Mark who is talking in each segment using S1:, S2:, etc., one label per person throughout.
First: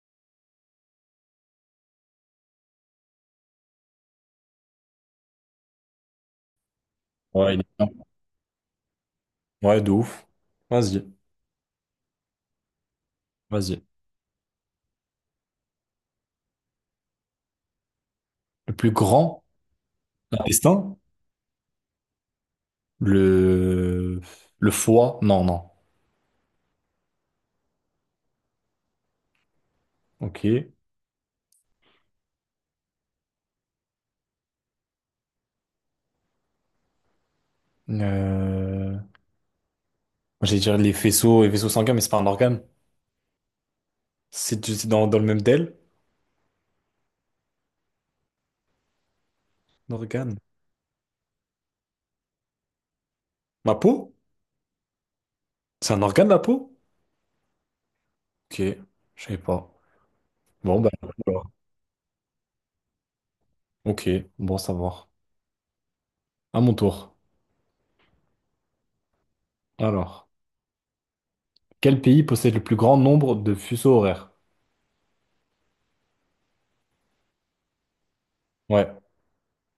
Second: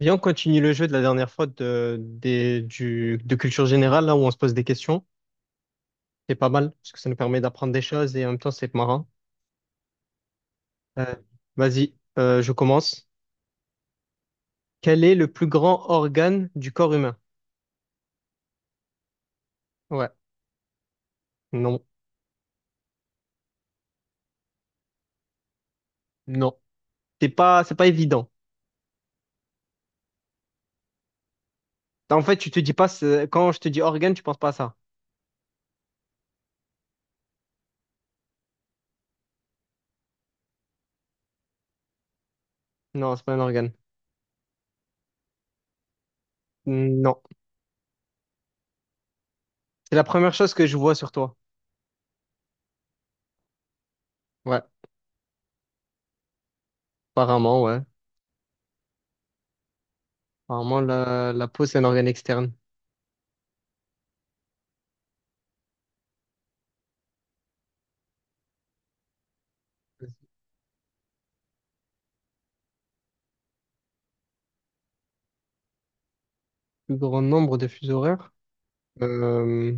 S1: Viens, on continue le jeu de la dernière fois de culture générale, là où on se pose des questions. C'est pas mal, parce que ça nous permet
S2: Ouais, il est
S1: d'apprendre des
S2: bien.
S1: choses et en même temps, c'est marrant.
S2: Ouais, de ouf. Vas-y,
S1: Euh, vas-y, je commence.
S2: vas-y.
S1: Quel est le plus grand organe du corps humain?
S2: Le plus grand
S1: Ouais,
S2: intestin?
S1: non,
S2: Le... Le foie? Non, non.
S1: non. C'est pas évident.
S2: Ok.
S1: En fait, tu te dis pas, quand je te dis organe, tu penses pas à ça.
S2: Moi, J'allais dire les faisceaux et vaisseaux sanguins, mais c'est pas un organe.
S1: Non, c'est pas un organe.
S2: C'est dans le même DEL?
S1: Non.
S2: Un
S1: C'est la première
S2: organe.
S1: chose que je vois sur toi.
S2: Ma peau?
S1: Ouais,
S2: C'est un organe, la peau?
S1: ouais.
S2: Ok, je savais pas.
S1: Apparemment,
S2: Bon, bah, voilà.
S1: la peau, c'est un organe externe.
S2: ok, bon, à savoir. À mon tour.
S1: Le
S2: Alors, quel pays possède le plus grand nombre de fuseaux horaires?
S1: plus grand nombre de fuseaux horaires?
S2: Ouais,
S1: Euh,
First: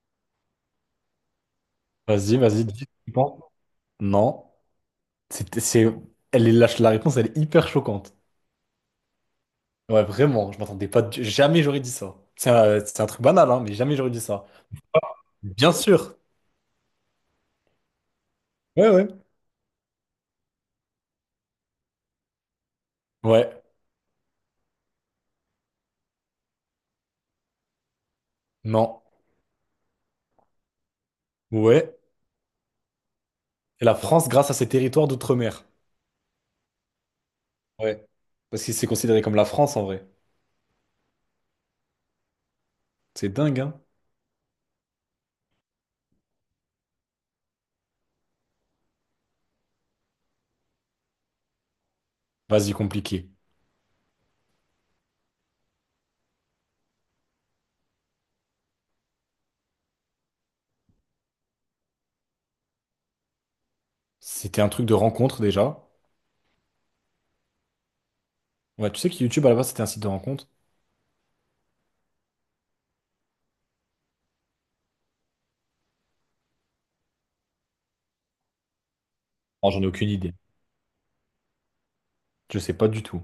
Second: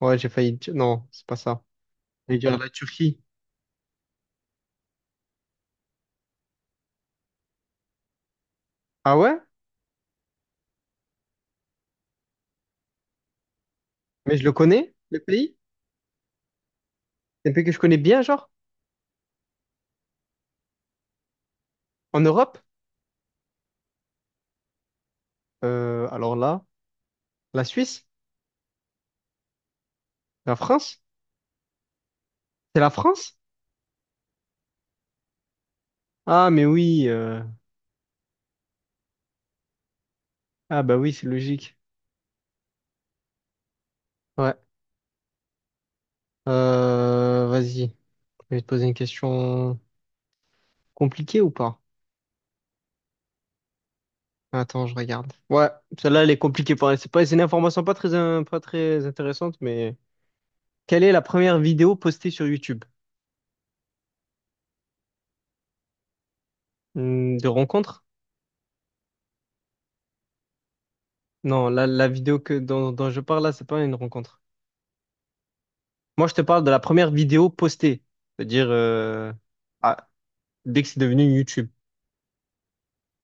S1: ouais, j'ai failli dire. Non, c'est pas ça.
S2: vas-y,
S1: J'allais dire
S2: vas-y,
S1: la
S2: dis, tu
S1: Turquie.
S2: penses. Non. C'est, c'est- Elle est, la réponse, elle est hyper choquante.
S1: Ah ouais?
S2: Ouais, vraiment, je m'attendais pas. Jamais j'aurais dit ça. C'est un truc banal, hein, mais jamais j'aurais dit
S1: Mais je
S2: ça.
S1: le connais, le pays?
S2: Bien sûr.
S1: C'est un pays que je connais bien, genre?
S2: Ouais, ouais.
S1: En Europe?
S2: Ouais,
S1: Alors là, la Suisse?
S2: non.
S1: La France?
S2: Ouais.
S1: C'est la France?
S2: Et la France grâce à ses territoires d'outre-mer.
S1: Ah, mais oui.
S2: Ouais. Parce que c'est considéré comme la France en vrai.
S1: Ah bah oui, c'est logique.
S2: C'est dingue, hein.
S1: Ouais. Vas-y. Je vais te poser une question compliquée ou pas?
S2: Vas-y, compliqué.
S1: Attends, je regarde. Ouais, celle-là, elle est compliquée elle. C'est une information pas très, pas très intéressante, mais quelle est la première vidéo postée sur YouTube?
S2: C'était un truc de rencontre déjà.
S1: Hmm, de rencontre?
S2: Ouais, tu sais que YouTube à la base c'était un site de rencontre?
S1: Non, la vidéo que, dont, dont je parle là, c'est pas une rencontre. Moi, je te parle de la première vidéo postée, c'est-à-dire
S2: Non, j'en ai
S1: ah,
S2: aucune idée.
S1: dès que c'est devenu YouTube.
S2: Je sais pas du tout.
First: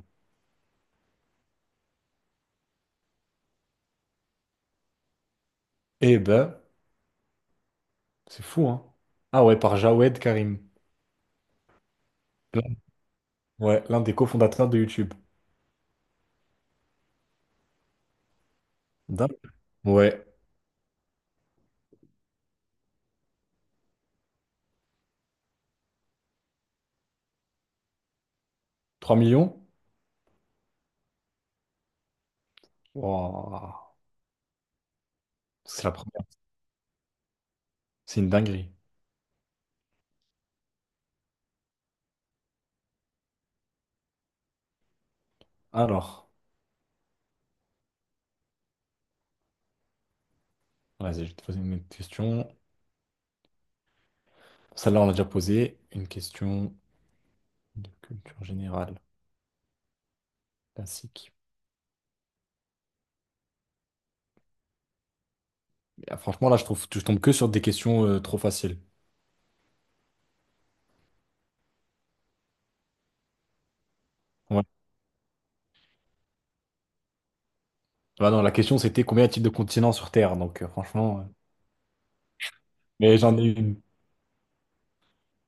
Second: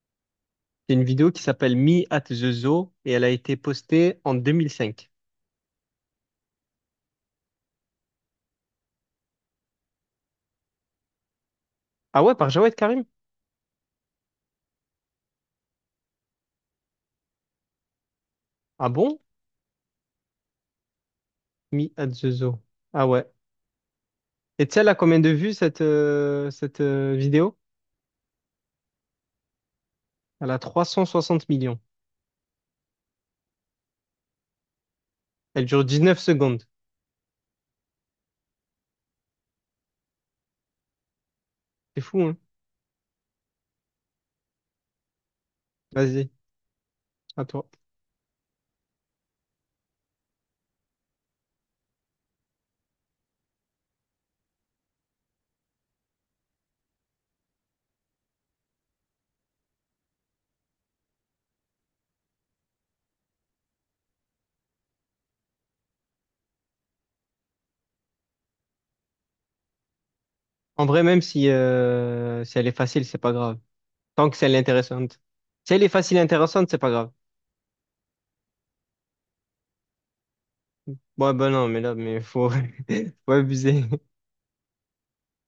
S1: C'est une vidéo qui s'appelle Me at the Zoo et elle a été postée en 2005.
S2: Eh ben, c'est fou, hein. Ah ouais, par Jawed Karim.
S1: Ah ouais, par Jawed Karim?
S2: Ouais, l'un des cofondateurs de YouTube.
S1: Ah bon?
S2: Dap- Ouais,
S1: Me at the Zoo. Ah ouais. Et tu sais, elle a combien de vues cette, vidéo?
S2: 3 millions?
S1: Elle a 360 millions.
S2: Wouah,
S1: Elle dure
S2: c'est la
S1: 19
S2: première.
S1: secondes.
S2: C'est une dinguerie.
S1: C'est fou, hein?
S2: Alors,
S1: Vas-y, à toi.
S2: vas-y, je vais te poser une autre question. Celle-là, on l'a déjà posée. Une question de culture générale, classique. Mais, ah, franchement, là, je trouve, je tombe que sur des questions trop faciles.
S1: En vrai, même si, si elle est facile, c'est pas grave. Tant que si elle est
S2: Ouais.
S1: intéressante. Si elle est facile et intéressante, c'est pas grave.
S2: Bah non, la question, c'était combien y a-t-il de continents sur Terre? Donc, franchement.
S1: Ouais, ben non, mais là, mais faut,
S2: Mais
S1: faut
S2: j'en ai une.
S1: abuser.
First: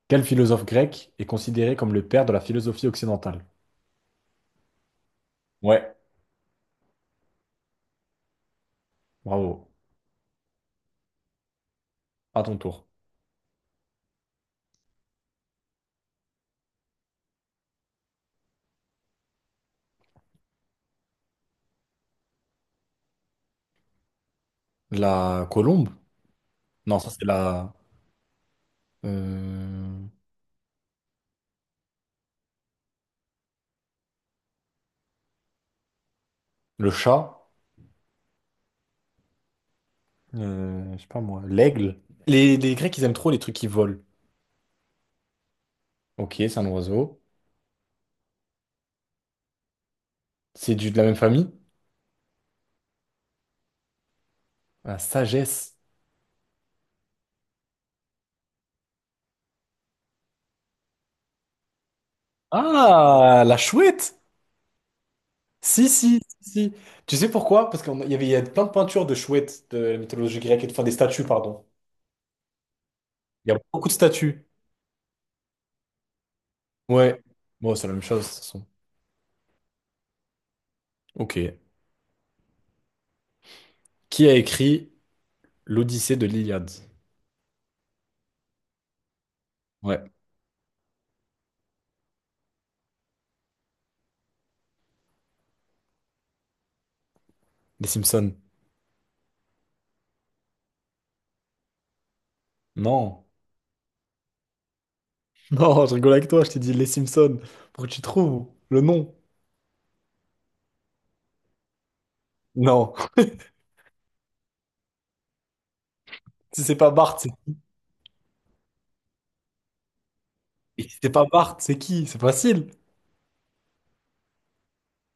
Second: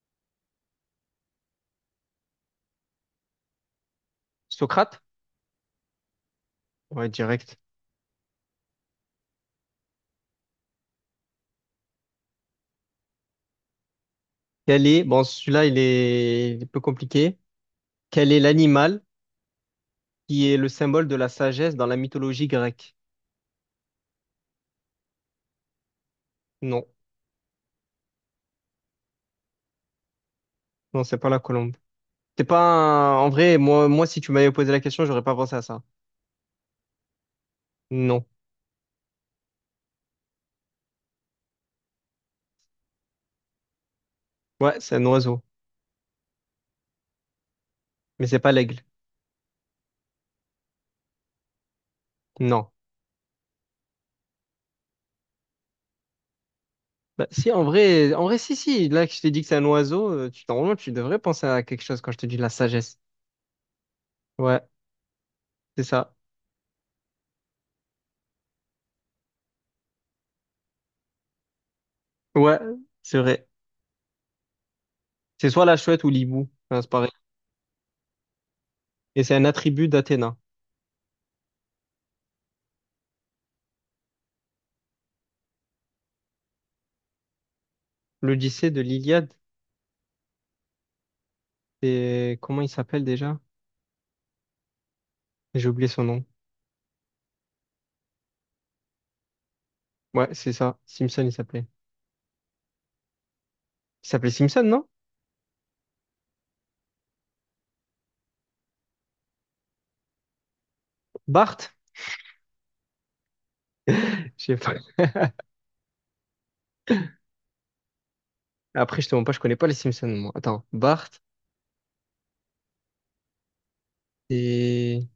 S2: Quel philosophe grec est considéré comme le père de la philosophie occidentale?
S1: Socrate?
S2: Ouais,
S1: Ouais, direct.
S2: bravo. À ton tour.
S1: Quel est, bon, celui-là, il est peu compliqué. Quel est l'animal qui est le symbole de la sagesse dans la mythologie grecque?
S2: La colombe?
S1: Non,
S2: Non, ça, c'est la. euh,
S1: non, c'est pas la colombe. C'est pas un. En vrai, moi, si tu m'avais posé la question, j'aurais pas pensé à ça.
S2: Le chat,
S1: Non.
S2: je sais pas moi, l'aigle. Les Grecs, ils aiment trop les trucs qui volent.
S1: Ouais, c'est un oiseau.
S2: Ok, c'est un oiseau.
S1: Mais c'est pas l'aigle.
S2: C'est de la même famille?
S1: Non.
S2: La sagesse.
S1: Bah, si, en vrai, si, si. Là, que je t'ai dit que c'est un oiseau, tu, normalement, tu devrais penser à quelque chose quand je te dis la sagesse.
S2: Ah, la chouette!
S1: Ouais, c'est
S2: Si,
S1: ça.
S2: si, si, si. Tu sais pourquoi? Parce qu'il y a plein de peintures de chouettes de la mythologie grecque, enfin des statues, pardon.
S1: Ouais, c'est vrai.
S2: Il y a beaucoup de statues.
S1: C'est soit la chouette ou l'hibou. Enfin, c'est pareil.
S2: Ouais. Bon, c'est la même chose, de toute façon.
S1: Et c'est un attribut d'Athéna.
S2: Ok. Qui a écrit l'Odyssée de l'Iliade?
S1: L'Odyssée de l'Iliade,
S2: Ouais.
S1: c'est, comment il s'appelle déjà? J'ai oublié son nom.
S2: Les Simpsons.
S1: Ouais, c'est ça. Simpson, il s'appelait.
S2: Non.
S1: Il s'appelait Simpson, non?
S2: Non, je rigole avec toi, je t'ai dit les Simpsons. Pour que tu trouves le nom.
S1: Bart?
S2: Non.
S1: Je sais pas.
S2: Si c'est pas Bart, c'est
S1: Après, je te mens pas, je connais pas les Simpsons, moi. Attends,
S2: si
S1: Bart
S2: c'est pas Bart, c'est qui? C'est facile.
S1: et...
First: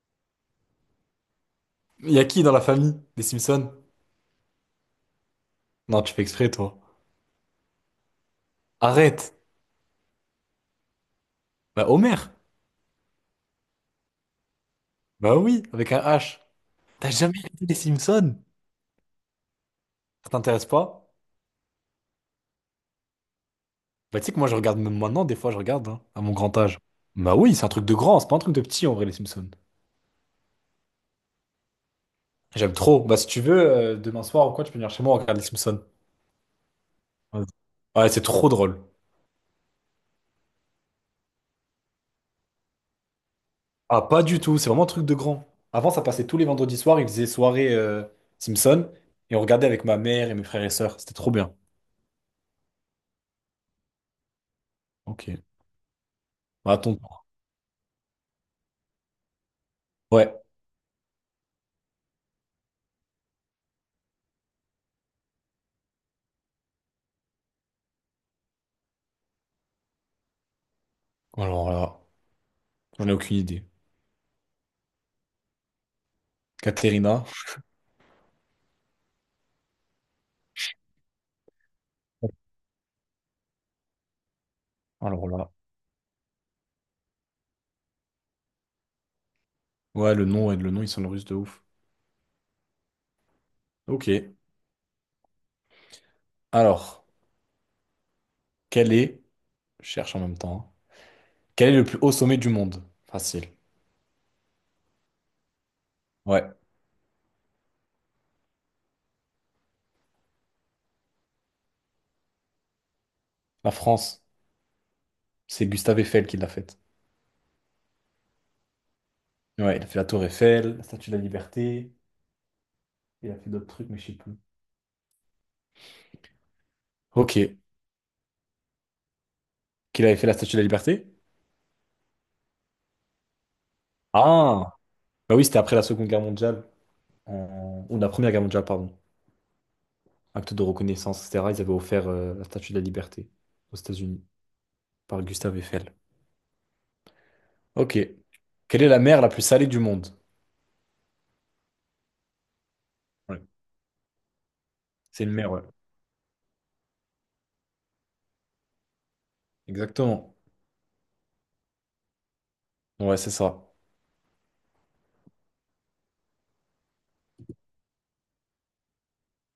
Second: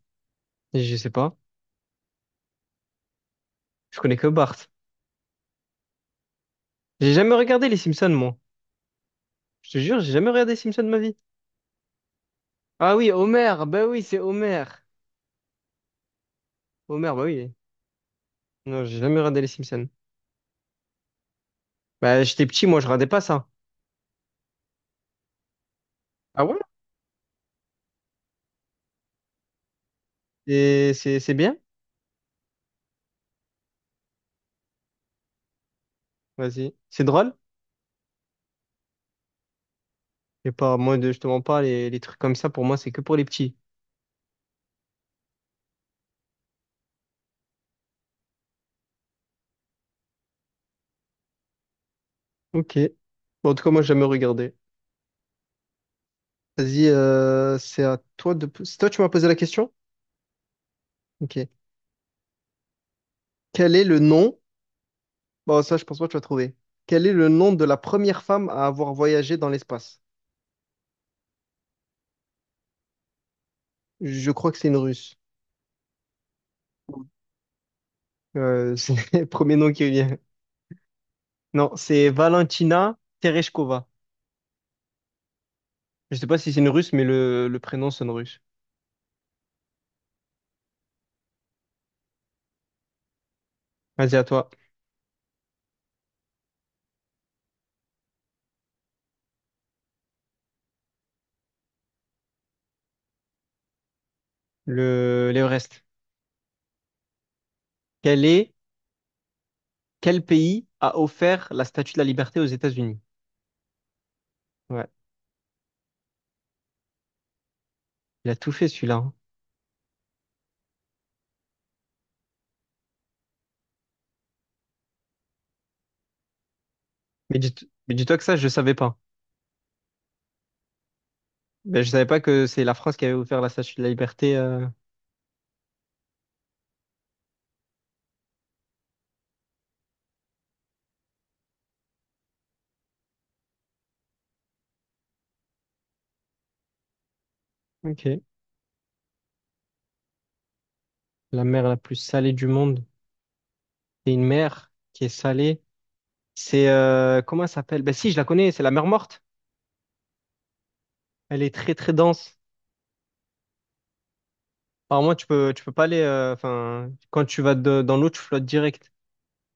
S1: Je sais pas.
S2: Il y a qui dans la famille des Simpsons?
S1: Je connais que Bart.
S2: Non, tu fais exprès, toi.
S1: J'ai jamais regardé les Simpsons, moi.
S2: Arrête.
S1: Je te jure, j'ai jamais regardé les Simpsons de ma vie.
S2: Bah, Homer.
S1: Ah oui, Homer, bah oui, c'est Homer.
S2: Bah oui, avec un H. T'as
S1: Homer, bah
S2: jamais
S1: oui.
S2: regardé les Simpsons?
S1: Non, j'ai jamais regardé les Simpsons.
S2: Ça t'intéresse pas?
S1: Bah, j'étais petit, moi, je regardais pas ça.
S2: Bah, tu sais que moi, je regarde même maintenant, des fois, je regarde, hein, à mon
S1: Ah
S2: grand
S1: ouais?
S2: âge. Bah oui, c'est un truc de grand, c'est pas un truc de petit, en vrai, les Simpsons.
S1: Et c'est bien?
S2: J'aime trop. Bah, si tu veux, demain soir ou quoi, tu peux venir chez moi, on regarde les Simpsons.
S1: Vas-y. C'est drôle?
S2: Vas-y. Ouais, c'est trop drôle.
S1: Et pas, moi, je te mens pas, les trucs comme ça, pour moi, c'est que pour les petits.
S2: Ah, pas du tout, c'est vraiment un truc de grand. Avant, ça passait tous les vendredis soirs, ils faisaient soirée Simpson, et on regardait avec ma mère et mes frères et sœurs, c'était trop bien.
S1: Ok. Bon, en tout cas, moi, j'ai jamais regardé.
S2: Ok. Bah, à
S1: Vas-y,
S2: ton tour.
S1: c'est à toi C'est toi, tu m'as posé la question?
S2: Ouais.
S1: Ok. Quel est le nom? Bon, ça, je pense pas que tu vas trouver. Quel est le nom de la première femme à avoir voyagé dans l'espace?
S2: Alors là, j'en ai aucune idée.
S1: Je crois que c'est une Russe.
S2: Katerina.
S1: C'est le premier nom qui vient. Non, c'est Valentina Tereshkova.
S2: Alors là.
S1: Je sais pas si c'est une Russe, mais le prénom sonne russe.
S2: Ouais, le nom, et le nom, ils sont russes de ouf.
S1: Vas-y, à
S2: Ok.
S1: toi.
S2: Alors, quel est, je cherche en même temps, hein. Quel est le plus haut sommet du monde? Facile.
S1: l'Everest.
S2: Ouais.
S1: Quel est, quel pays a offert la Statue de la Liberté aux États-Unis?
S2: La France,
S1: Ouais,
S2: c'est Gustave Eiffel qui l'a faite.
S1: il a tout fait celui-là, hein.
S2: Ouais, il a fait la Tour Eiffel, la Statue de la Liberté, il a fait d'autres trucs, mais je sais plus.
S1: Mais dis,
S2: Ok.
S1: mais dis-toi que ça, je savais pas.
S2: Qu'il avait fait la Statue de la Liberté?
S1: Ben, je savais pas que c'est la France qui avait offert la Statue de la Liberté.
S2: Ah! Bah oui, c'était après la Seconde Guerre mondiale, ou la Première Guerre mondiale, pardon. Acte de reconnaissance, etc. Ils avaient offert la Statue de la Liberté aux États-Unis par Gustave Eiffel. Ok.
S1: Ok.
S2: Quelle est la mer la plus salée du monde?
S1: La mer la plus salée du monde.
S2: Ouais.
S1: C'est une mer qui est
S2: C'est une mer,
S1: salée.
S2: ouais.
S1: C'est comment elle s'appelle? Ben si, je la connais, c'est la mer morte.
S2: Exactement.
S1: Elle est très très dense.
S2: Ouais, c'est ça.
S1: Alors moi, tu peux pas aller. Enfin, quand tu vas dans l'eau, tu flottes direct.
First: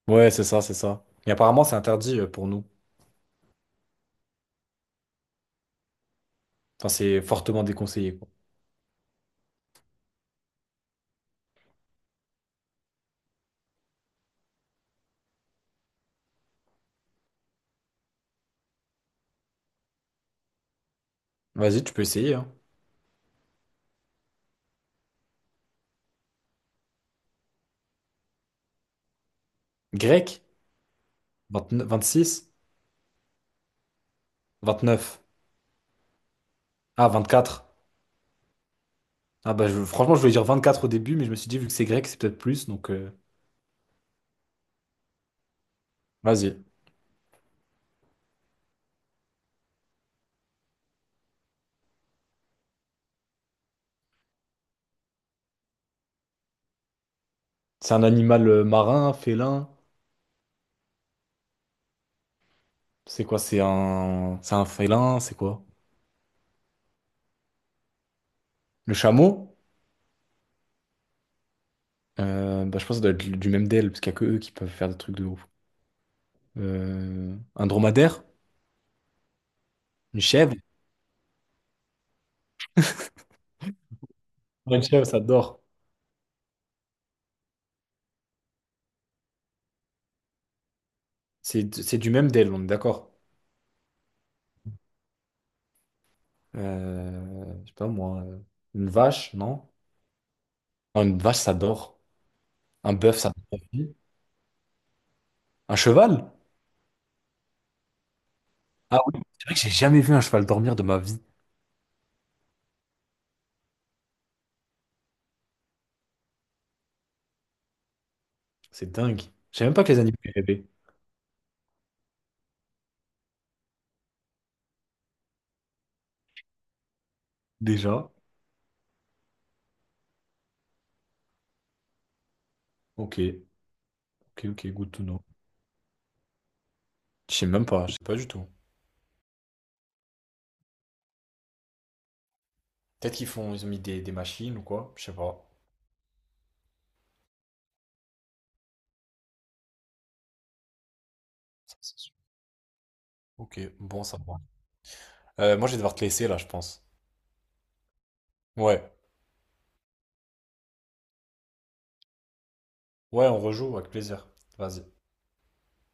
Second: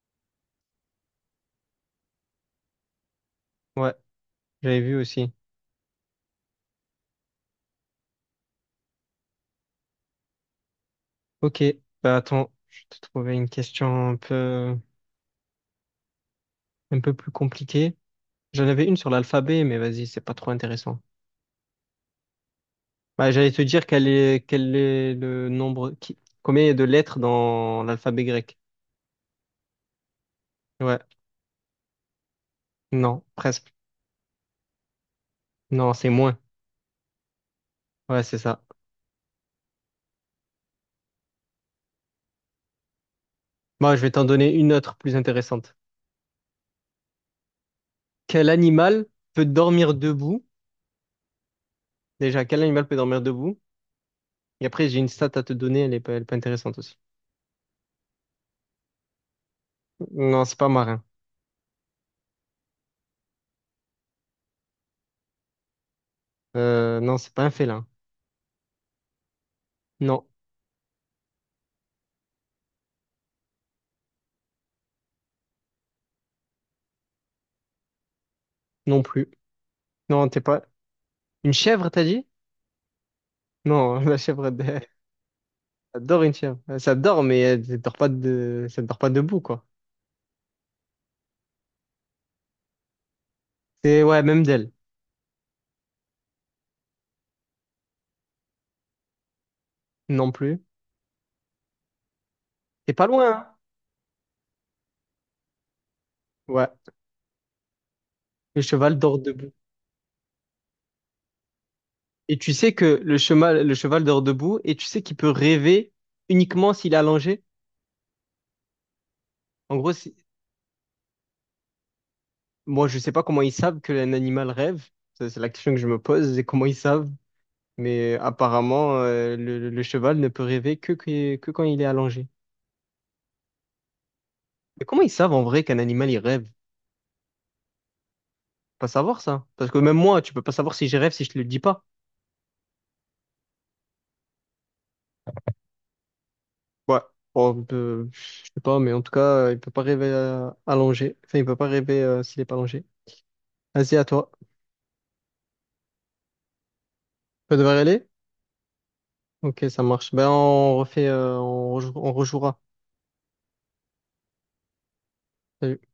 S2: Ouais, c'est ça, c'est ça. Mais apparemment, c'est interdit pour nous.
S1: Ouais, j'avais vu aussi.
S2: Enfin, c'est fortement déconseillé, quoi.
S1: Ok. Bah attends, je vais te trouver une question un peu plus compliquée. J'en avais une sur l'alphabet, mais vas-y, c'est pas trop intéressant.
S2: Vas-y, tu peux essayer, hein.
S1: Bah, j'allais te dire quel est le nombre qui combien il y a de lettres dans l'alphabet grec.
S2: Grec?
S1: Ouais.
S2: 29 26?
S1: Non, presque.
S2: 29?
S1: Non, c'est moins.
S2: Ah, 24.
S1: Ouais, c'est ça.
S2: Ah bah franchement, je voulais dire 24 au début, mais je me suis dit, vu que c'est grec, c'est peut-être plus, donc
S1: Moi, je vais t'en donner une autre plus intéressante.
S2: vas-y.
S1: Quel animal peut dormir debout? Déjà, quel animal peut dormir debout? Et après, j'ai une stat à te donner, elle est pas intéressante aussi.
S2: C'est un animal marin, félin.
S1: Non, c'est pas marin.
S2: C'est quoi? C'est un félin, c'est quoi?
S1: Non, c'est pas un félin.
S2: Le chameau?
S1: Non,
S2: Bah, je pense que ça doit être du même DL, parce qu'il n'y a que eux qui peuvent faire des trucs de ouf. Un dromadaire?
S1: non plus.
S2: Une
S1: Non, t'es
S2: chèvre?
S1: pas. Une chèvre, t'as dit? Non, la chèvre,
S2: Ouais, une
S1: elle,
S2: chèvre, ça dort.
S1: elle dort une chèvre. Ça dort, mais elle, elle dort pas de... ça dort pas debout, quoi.
S2: C'est du même DL, on est d'accord.
S1: C'est, ouais, même d'elle.
S2: Je sais pas moi. Une vache, non?
S1: Non plus.
S2: Non, une vache, ça dort.
S1: T'es
S2: Un
S1: pas
S2: bœuf,
S1: loin,
S2: ça
S1: hein?
S2: dort. Aussi. Un cheval?
S1: Ouais. Le cheval
S2: Ah
S1: dort
S2: oui, c'est
S1: debout.
S2: vrai que j'ai jamais vu un cheval dormir de ma vie.
S1: Et tu sais que le cheval dort debout, et tu sais qu'il peut rêver uniquement s'il est allongé?
S2: C'est dingue. Je sais même
S1: En
S2: pas
S1: gros,
S2: que les animaux ils rêvaient.
S1: moi, je sais pas comment ils savent que un animal rêve. Ça, c'est la question que je me pose, c'est comment ils savent.
S2: Déjà.
S1: Mais apparemment, le cheval ne peut rêver que quand il est allongé.
S2: Ok. Ok, ok,
S1: Mais
S2: good
S1: comment
S2: to
S1: ils
S2: know.
S1: savent en vrai qu'un animal, il rêve?
S2: Je sais même pas, je sais pas du tout.
S1: Pas savoir ça. Parce que même moi, tu peux pas savoir si je rêve si je te le dis pas.
S2: Peut-être qu'ils font, ils ont mis des machines ou quoi, je sais pas.
S1: Ouais. Bon, je sais pas, mais en tout cas, il peut pas rêver allongé. Enfin, il peut pas
S2: Ça, c'est
S1: rêver
S2: sûr.
S1: s'il est pas allongé.
S2: Ok,
S1: Vas-y, à
S2: bon, ça
S1: toi.
S2: va.
S1: Tu
S2: Moi, je vais devoir te laisser là, je pense.
S1: peux devoir y aller?
S2: Ouais.
S1: Ok, ça marche. Ben, on refait, on rejouera.
S2: Ouais, on rejoue avec plaisir. Vas-y.
S1: Salut.